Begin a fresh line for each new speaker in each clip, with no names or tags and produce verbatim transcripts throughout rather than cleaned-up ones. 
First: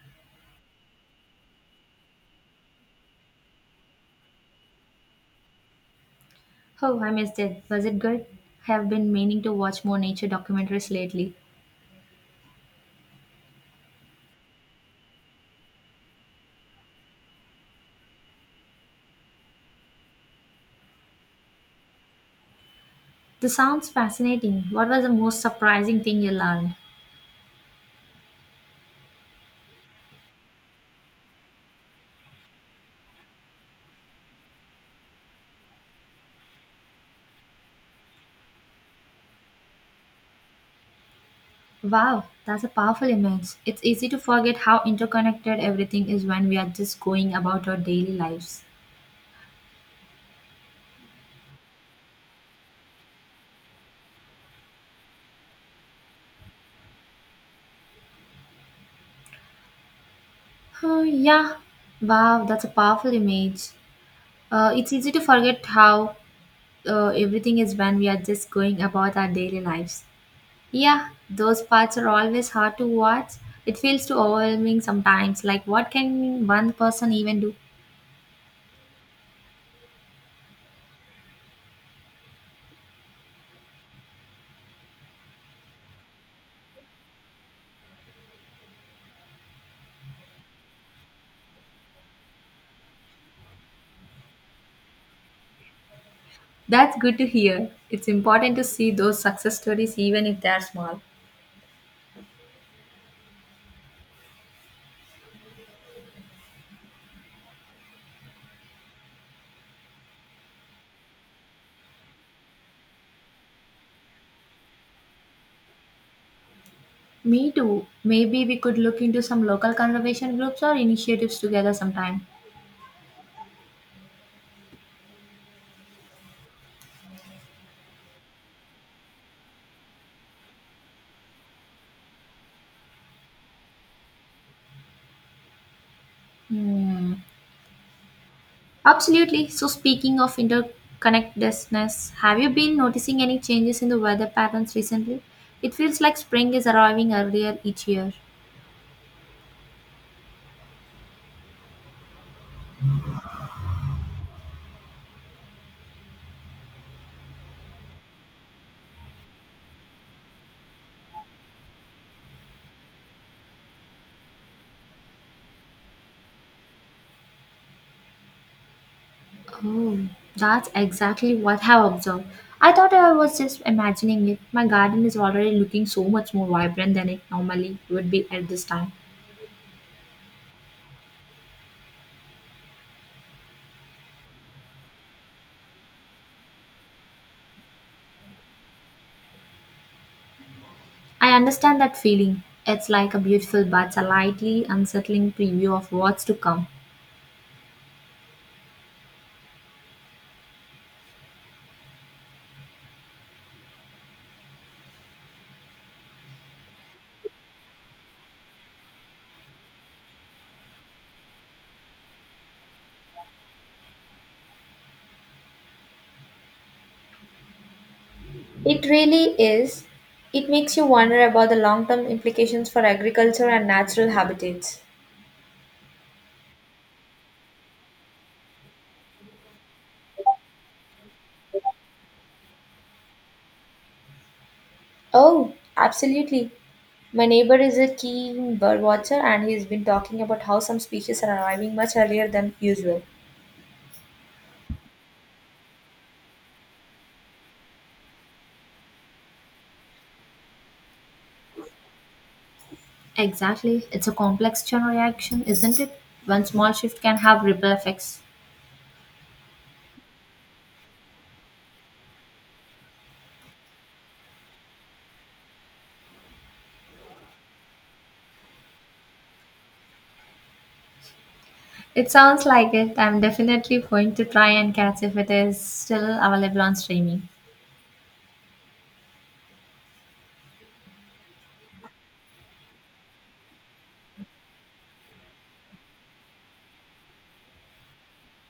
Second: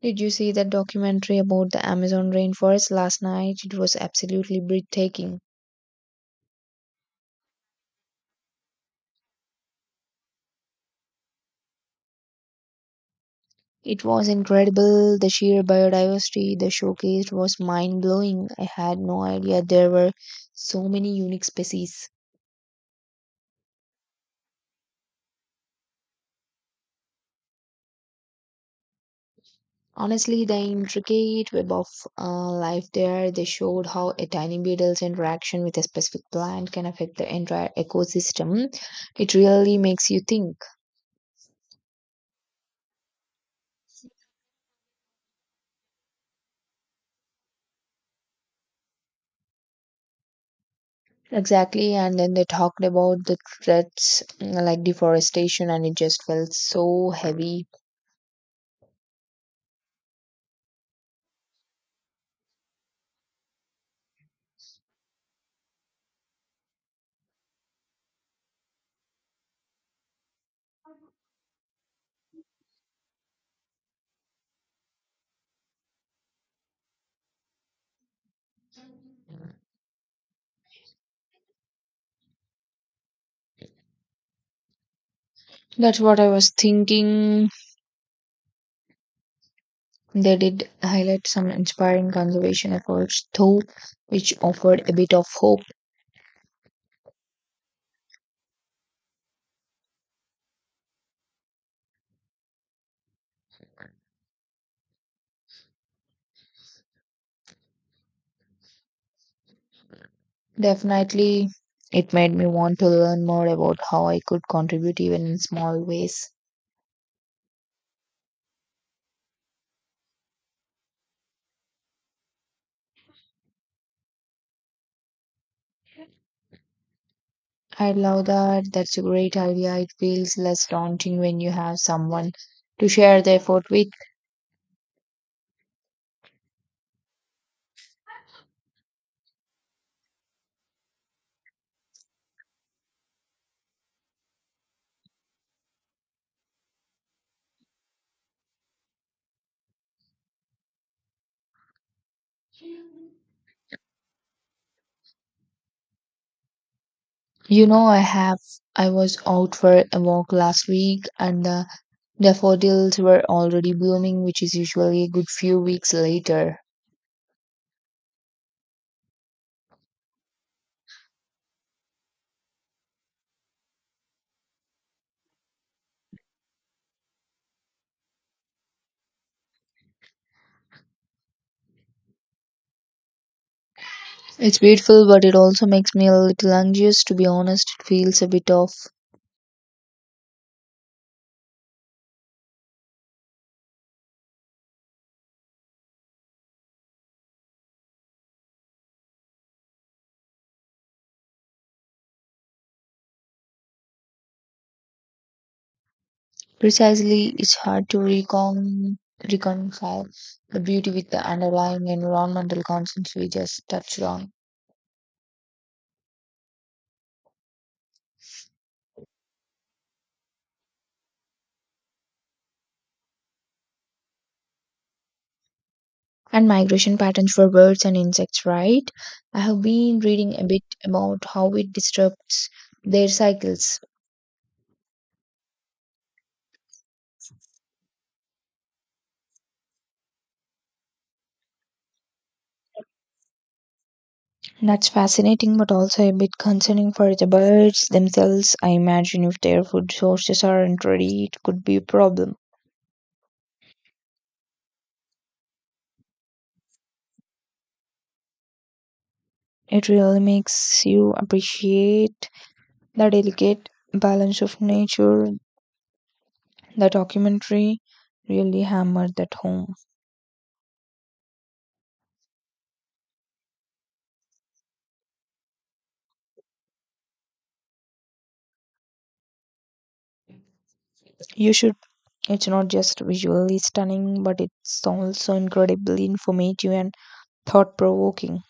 Did you see that documentary about the Amazon rainforest last night? It was absolutely breathtaking.
Oh, I missed it. Was it good? I have been meaning to watch more nature documentaries lately.
It was incredible. The sheer biodiversity they showcased was mind blowing. I had no idea there were so many unique species.
This sounds fascinating. What was the most surprising thing you learned?
Honestly, the intricate web of uh, life there, they showed how a tiny beetle's interaction with a specific plant can affect the entire ecosystem. It really makes you think.
Wow, that's a powerful image. It's easy to forget how interconnected everything is when we are just going about our daily lives.
Exactly, and then they talked about the threats mm, like deforestation, and it just felt so heavy.
Oh, yeah. Wow, that's a powerful image. Uh, it's easy to forget how uh, everything is when we are just going about our daily lives. Yeah, those parts are always hard to watch. It feels too overwhelming sometimes. Like, what can one person even do?
That's what I was thinking. They did highlight some inspiring conservation efforts, though, which offered a bit of hope.
That's good to hear. It's important to see those success stories, even if they're small.
Definitely, it made me want to learn more about how I could contribute even in small ways.
Me too. Maybe we could look into some local conservation groups or initiatives together sometime.
I love that. That's a great idea. It feels less daunting when you have someone to share the effort with.
Hmm. Absolutely. So, speaking of interconnectedness, have you been noticing any changes in the weather patterns recently? It feels like spring is arriving earlier each year.
You know, I have. I was out for a walk last week and uh, the daffodils were already blooming, which is usually a good few weeks later.
Oh, that's exactly what I have observed. I thought I was just imagining it. My garden is already looking so much more vibrant than it normally would be at this time.
It's beautiful, but it also makes me a little anxious, to be honest. It feels a bit off.
I understand that feeling. It's like a beautiful but slightly unsettling preview of what's to come.
Precisely, it's hard to recon- reconcile the beauty with the underlying environmental concerns we just touched on.
It really is. It makes you wonder about the long term implications for agriculture and natural habitats.
And migration patterns for birds and insects, right? I have been reading a bit about how it disrupts their cycles.
Oh, absolutely. My neighbor is a keen bird watcher and he's been talking about how some species are arriving much earlier than usual.
That's fascinating, but also a bit concerning for the birds themselves. I imagine if their food sources aren't ready, it could be a problem.
Exactly. It's a complex chain reaction, isn't it? One small shift can have ripple effects.
It really makes you appreciate the delicate balance of nature. The documentary really hammered that home.
It sounds like it. I'm definitely going to try and catch if it is still available on streaming.
You should, it's not just visually stunning, but it's also incredibly informative and thought provoking.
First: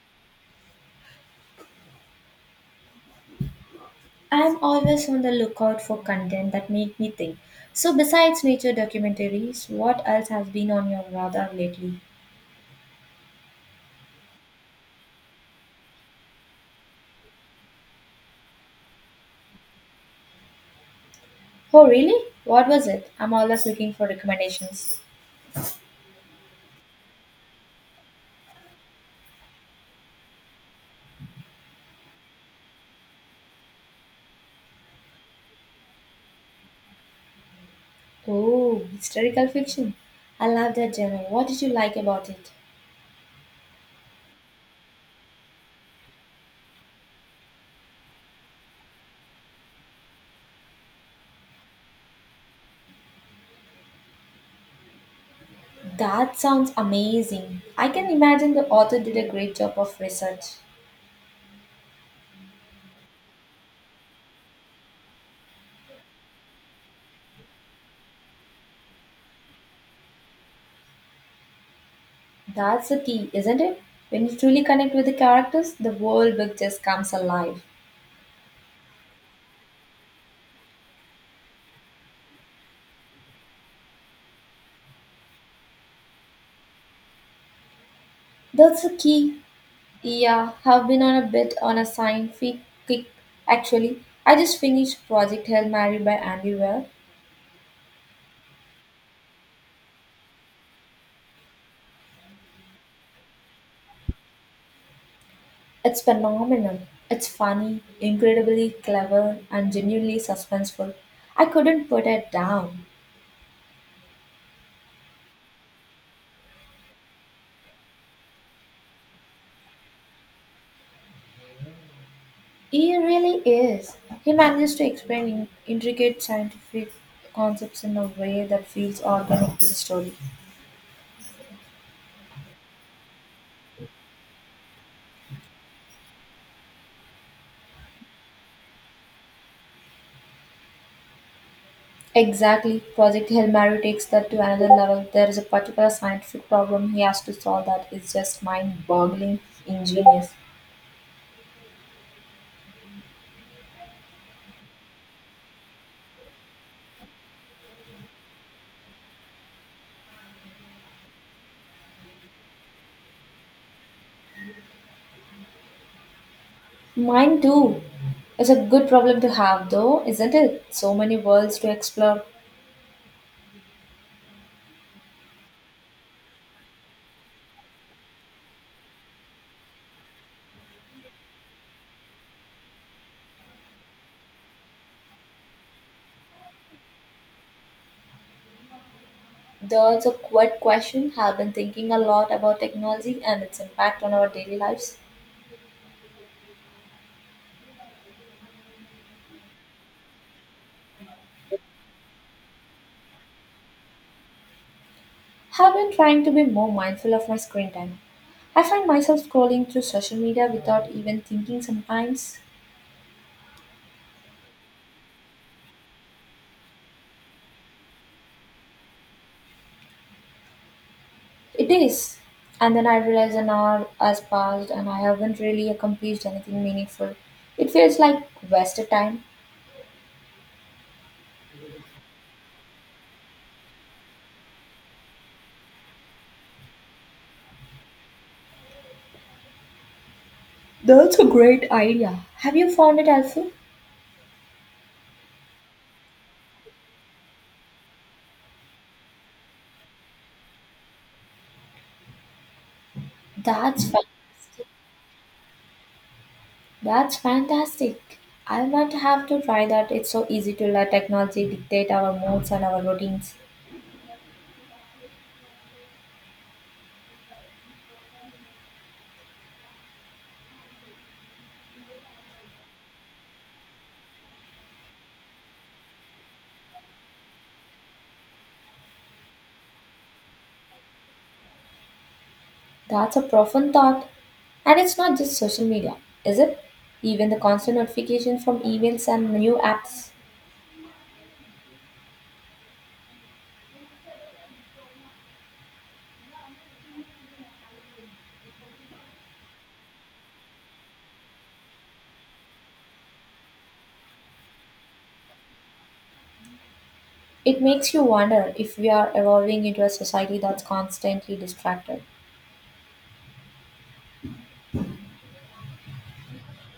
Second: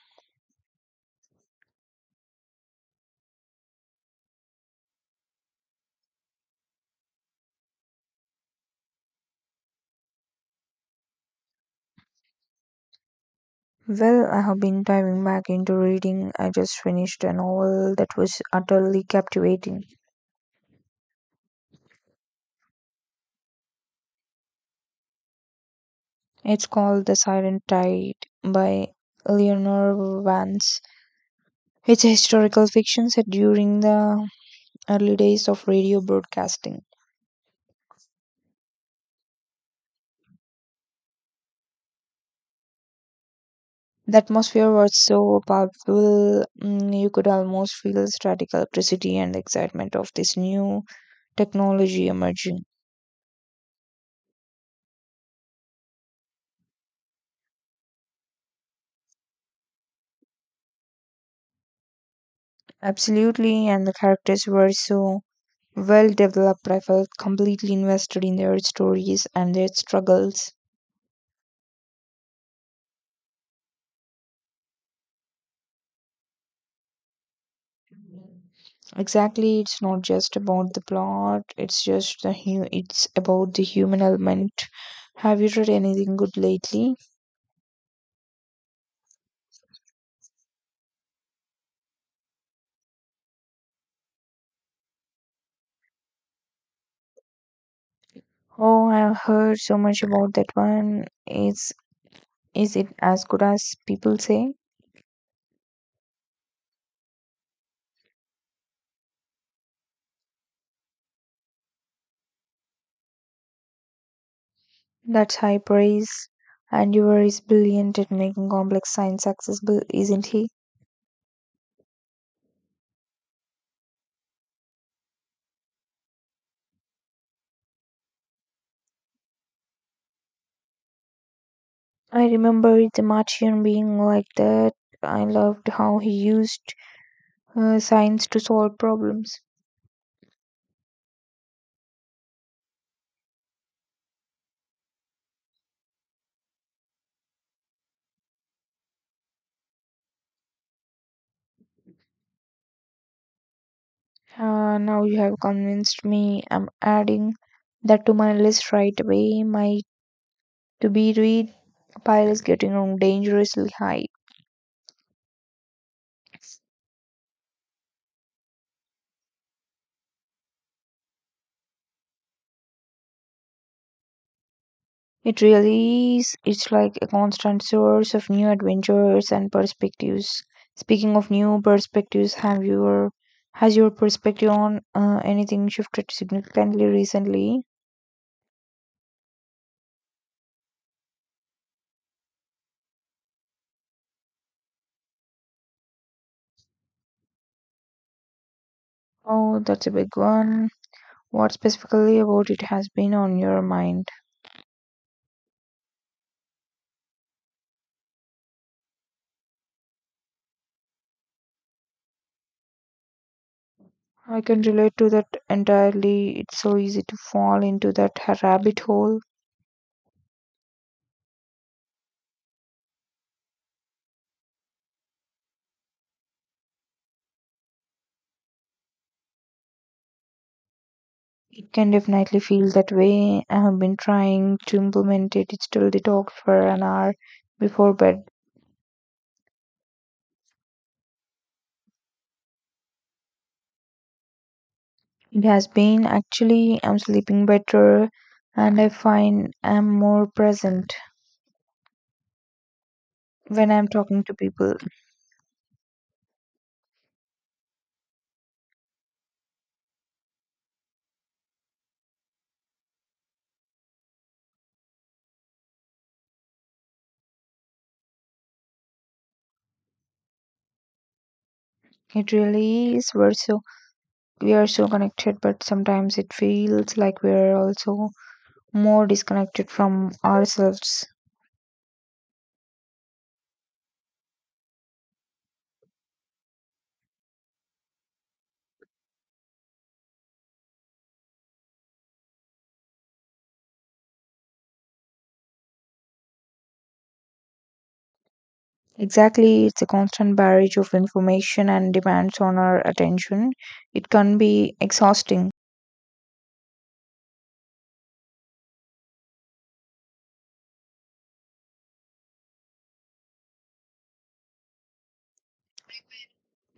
I'm always on the lookout for content that make me think. So besides nature documentaries, what else has been on your radar lately?
Well, I have been diving back into reading. I just finished a novel that was utterly captivating.
Oh really? What was it? I'm always looking for recommendations.
It's called The Silent Tide by Eleanor Vance. It's a historical fiction set during the early days of radio broadcasting.
Oh, historical fiction. I love that genre. What did you like about it?
The atmosphere was so palpable, mm, you could almost feel static electricity and the excitement of this new technology emerging.
That sounds amazing. I can imagine the author did a great job of research.
Absolutely, and the characters were so well developed, I felt completely invested in their stories and their struggles.
That's the key, isn't it? When you truly connect with the characters, the whole book just comes alive.
Exactly, it's not just about the plot, it's just the hu- it's about the human element. Have you read anything good lately?
That's the key. Yeah, have been on a bit on a scientific kick actually. I just finished Project Hail Mary by Andy Weir.
Oh, I've heard so much about that one. Is is it as good as people say?
It's phenomenal. It's funny, incredibly clever, and genuinely suspenseful. I couldn't put it down.
That's high praise. And Yuval is brilliant at making complex science accessible, isn't he?
He really is. He manages to explain in- intricate scientific concepts in a way that feels organic to the story.
I remember The Martian being like that. I loved how he used uh, science to solve problems.
Exactly. Project Hail Mary takes that to another level. There is a particular scientific problem he has to solve that is just mind boggling ingenious.
Uh, now you have convinced me. I'm adding that to my list right away. My to be read pile is getting on dangerously high.
Mine too. It's a good problem to have, though, isn't it? So many worlds to explore.
It really is. It's like a constant source of new adventures and perspectives. Speaking of new perspectives, have your has your perspective on uh, anything shifted significantly recently?
There's a quiet question. I've been thinking a lot about technology and its impact on our daily lives.
Oh, that's a big one. What specifically about it has been on your mind?
Have been trying to be more mindful of my screen time. I find myself scrolling through social media without even thinking sometimes.
I can relate to that entirely. It's so easy to fall into that ha- rabbit hole.
It is. And then I realize an hour has passed and I haven't really accomplished anything meaningful. It feels like wasted time.
It can definitely feel that way. I have been trying to implement it. A digital detox for an hour before bed.
That's a great idea. Have you found it helpful?
It has been, actually. I'm sleeping better and I find I'm more present when
That's
I'm talking to
fantastic.
people.
That's fantastic. I might have to try that. It's so easy to let technology dictate our moods and our routines.
It really is. We're so, we are so connected, but sometimes it feels like we're also more disconnected from ourselves.
That's a profound thought. And it's not just social media, is it? Even the constant notification from emails and new apps.
Exactly, it's a constant barrage of information and demands on our attention. It can be exhausting.
It makes you wonder if we are evolving into a society that's constantly distracted.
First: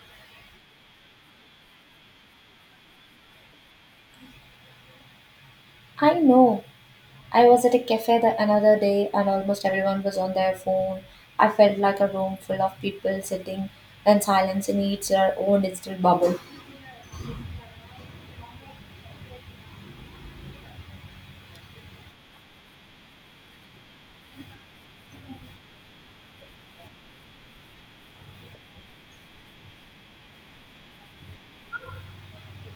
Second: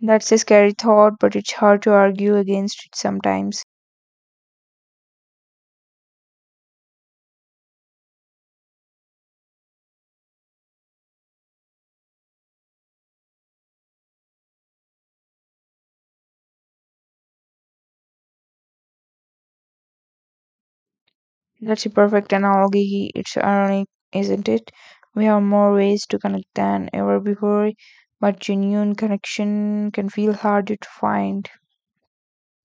That's a scary thought, but it's hard to argue against it sometimes.
I know. I was at a cafe the another day and almost everyone was on their phone. I felt like a room full of people sitting in silence in each their own digital bubble.
That's a perfect analogy. It's ironic, isn't it? We have more ways to connect than ever before, but genuine connection can feel harder to find.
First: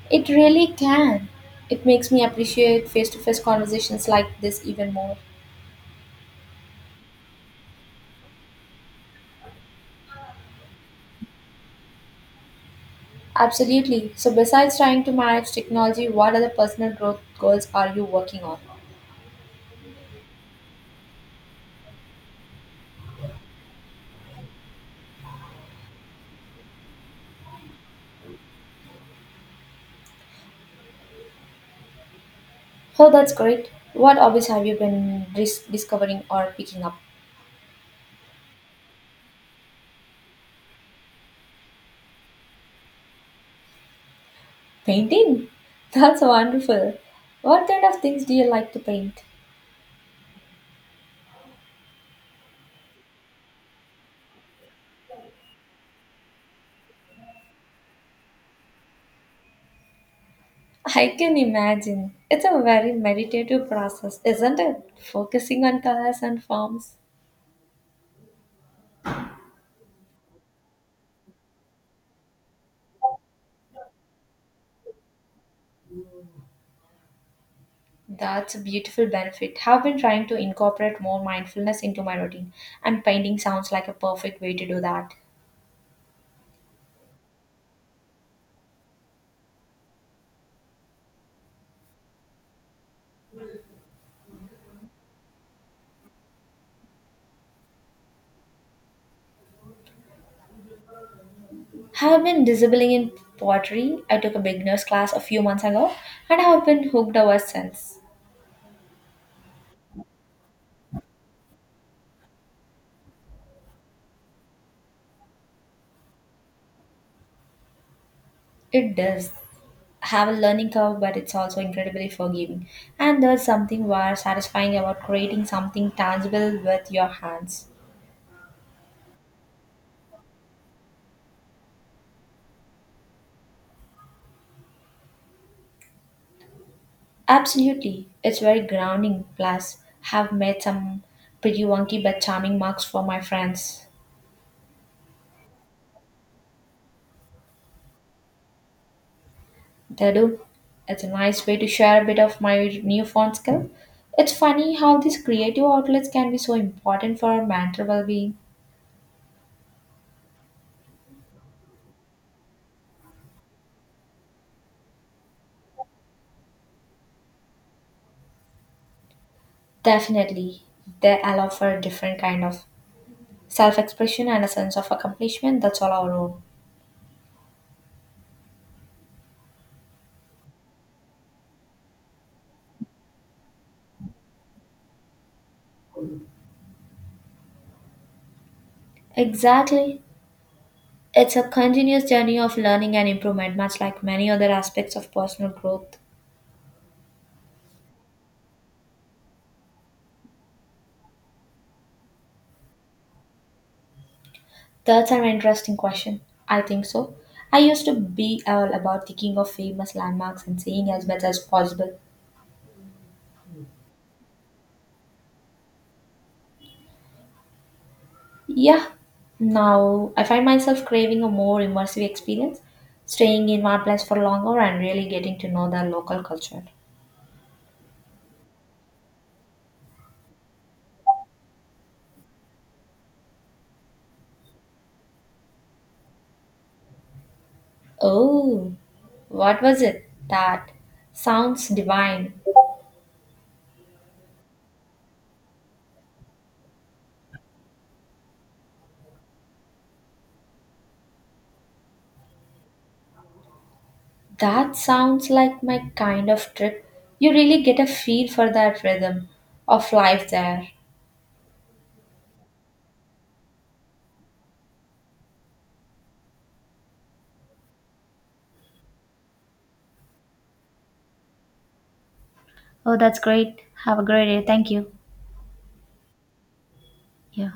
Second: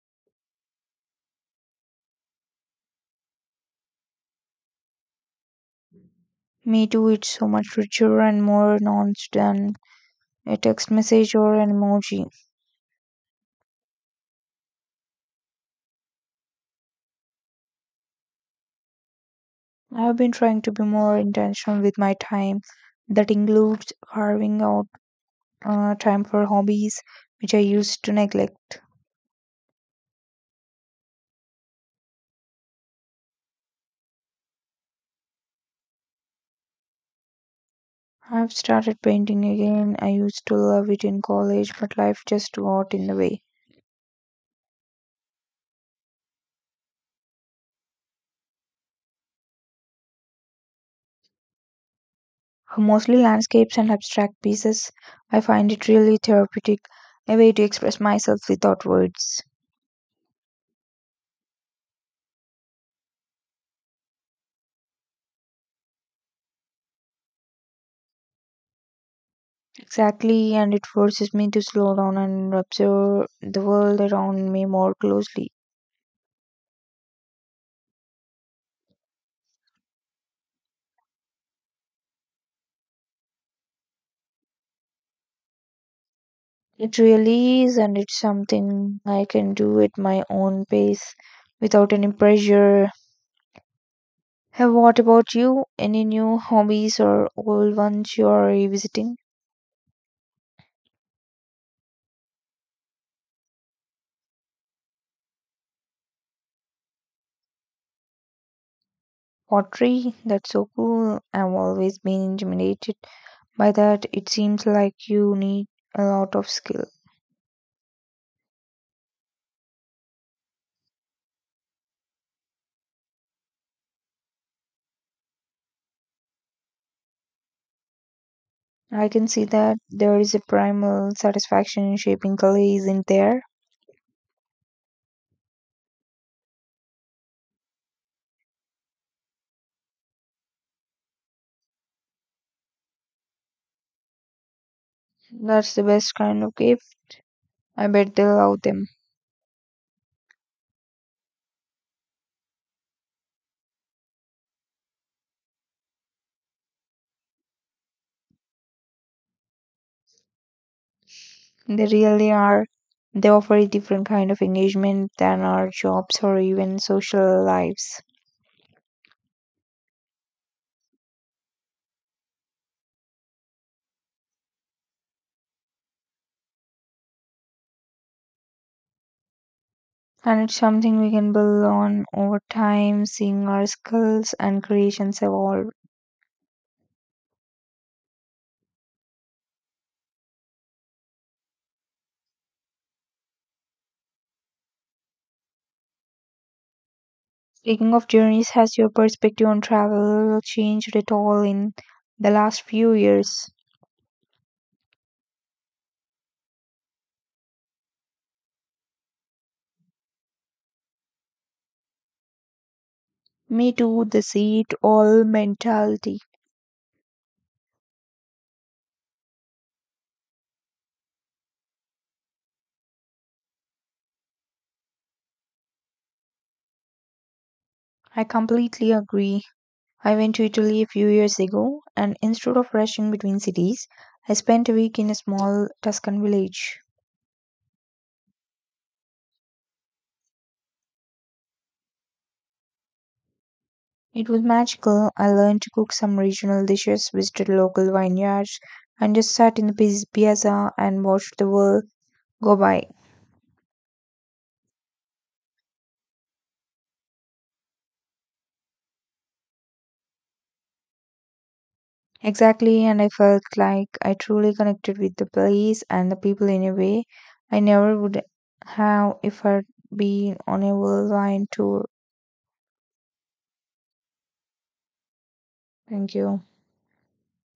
It really can. It makes me appreciate face to face conversations like this even more.
Me too, it's so much richer and more nuanced than a text message or an emoji.
Absolutely. So, besides trying to manage technology, what other personal growth goals are you working on?
I've been trying to be more intentional with my time. That includes carving out uh, time for hobbies, which I used to neglect.
Oh, that's great. What hobbies have you been dis- discovering or picking up?
I've started painting again. I used to love it in college, but life just got in the way.
Painting? That's wonderful. What kind of things do you like to paint?
Mostly landscapes and abstract pieces. I find it really therapeutic, a way to express myself without words.
I can imagine. It's a very meditative process, isn't it? Focusing on colors and forms.
Exactly, and it forces me to slow down and observe the world around me more closely.
That's a beautiful benefit. I've been trying to incorporate more mindfulness into my routine, and painting sounds like a perfect way to do that.
It really is, and it's something I can do at my own pace without any pressure. Hey, what about you? Any new hobbies or old ones you are revisiting?
Have been dabbling in pottery. I took a beginner's class a few months ago and have been hooked ever since.
Pottery, that's so cool. I've always been intimidated by that. It seems like you need a lot of skill.
It does have a learning curve, but it's also incredibly forgiving. And there's something very satisfying about creating something tangible with your hands.
I can see that. There is a primal satisfaction in shaping clay, isn't there?
Absolutely, it's very grounding. Plus, have made some pretty wonky but charming marks for my friends.
That's the best kind of gift. I bet they love them.
Dadu, it's a nice way to share a bit of my newfound skill. It's funny how these creative outlets can be so important for our mental well-being.
They really are. They offer a different kind of engagement than our jobs or even social lives.
Definitely, they allow for a different kind of self-expression and a sense of accomplishment that's all our own.
And it's something we can build on over time, seeing our skills and creations evolve.
Exactly. It's a continuous journey of learning and improvement, much like many other aspects of personal growth.
Speaking of journeys, has your perspective on travel changed at all in the last few years?
That's an interesting question. I think so. I used to be all about thinking of famous landmarks and seeing as much as possible.
Me too, the see it all mentality.
Yeah, now I find myself craving a more immersive experience, staying in one place for longer and really getting to know the local culture.
I completely agree. I went to Italy a few years ago, and instead of rushing between cities, I spent a week in a small Tuscan village.
Oh, what was it? That sounds divine.
It was magical. I learned to cook some regional dishes, visited local vineyards, and just sat in the piz- piazza and watched the world go by.
That sounds like my kind of trip. You really get a feel for that rhythm of life there.
Exactly, and I felt like I truly connected with the place and the people in a way I never would have if I'd been on a worldwide tour.
Oh, that's great. Have a great day. Thank you.
Thank you.
Yeah.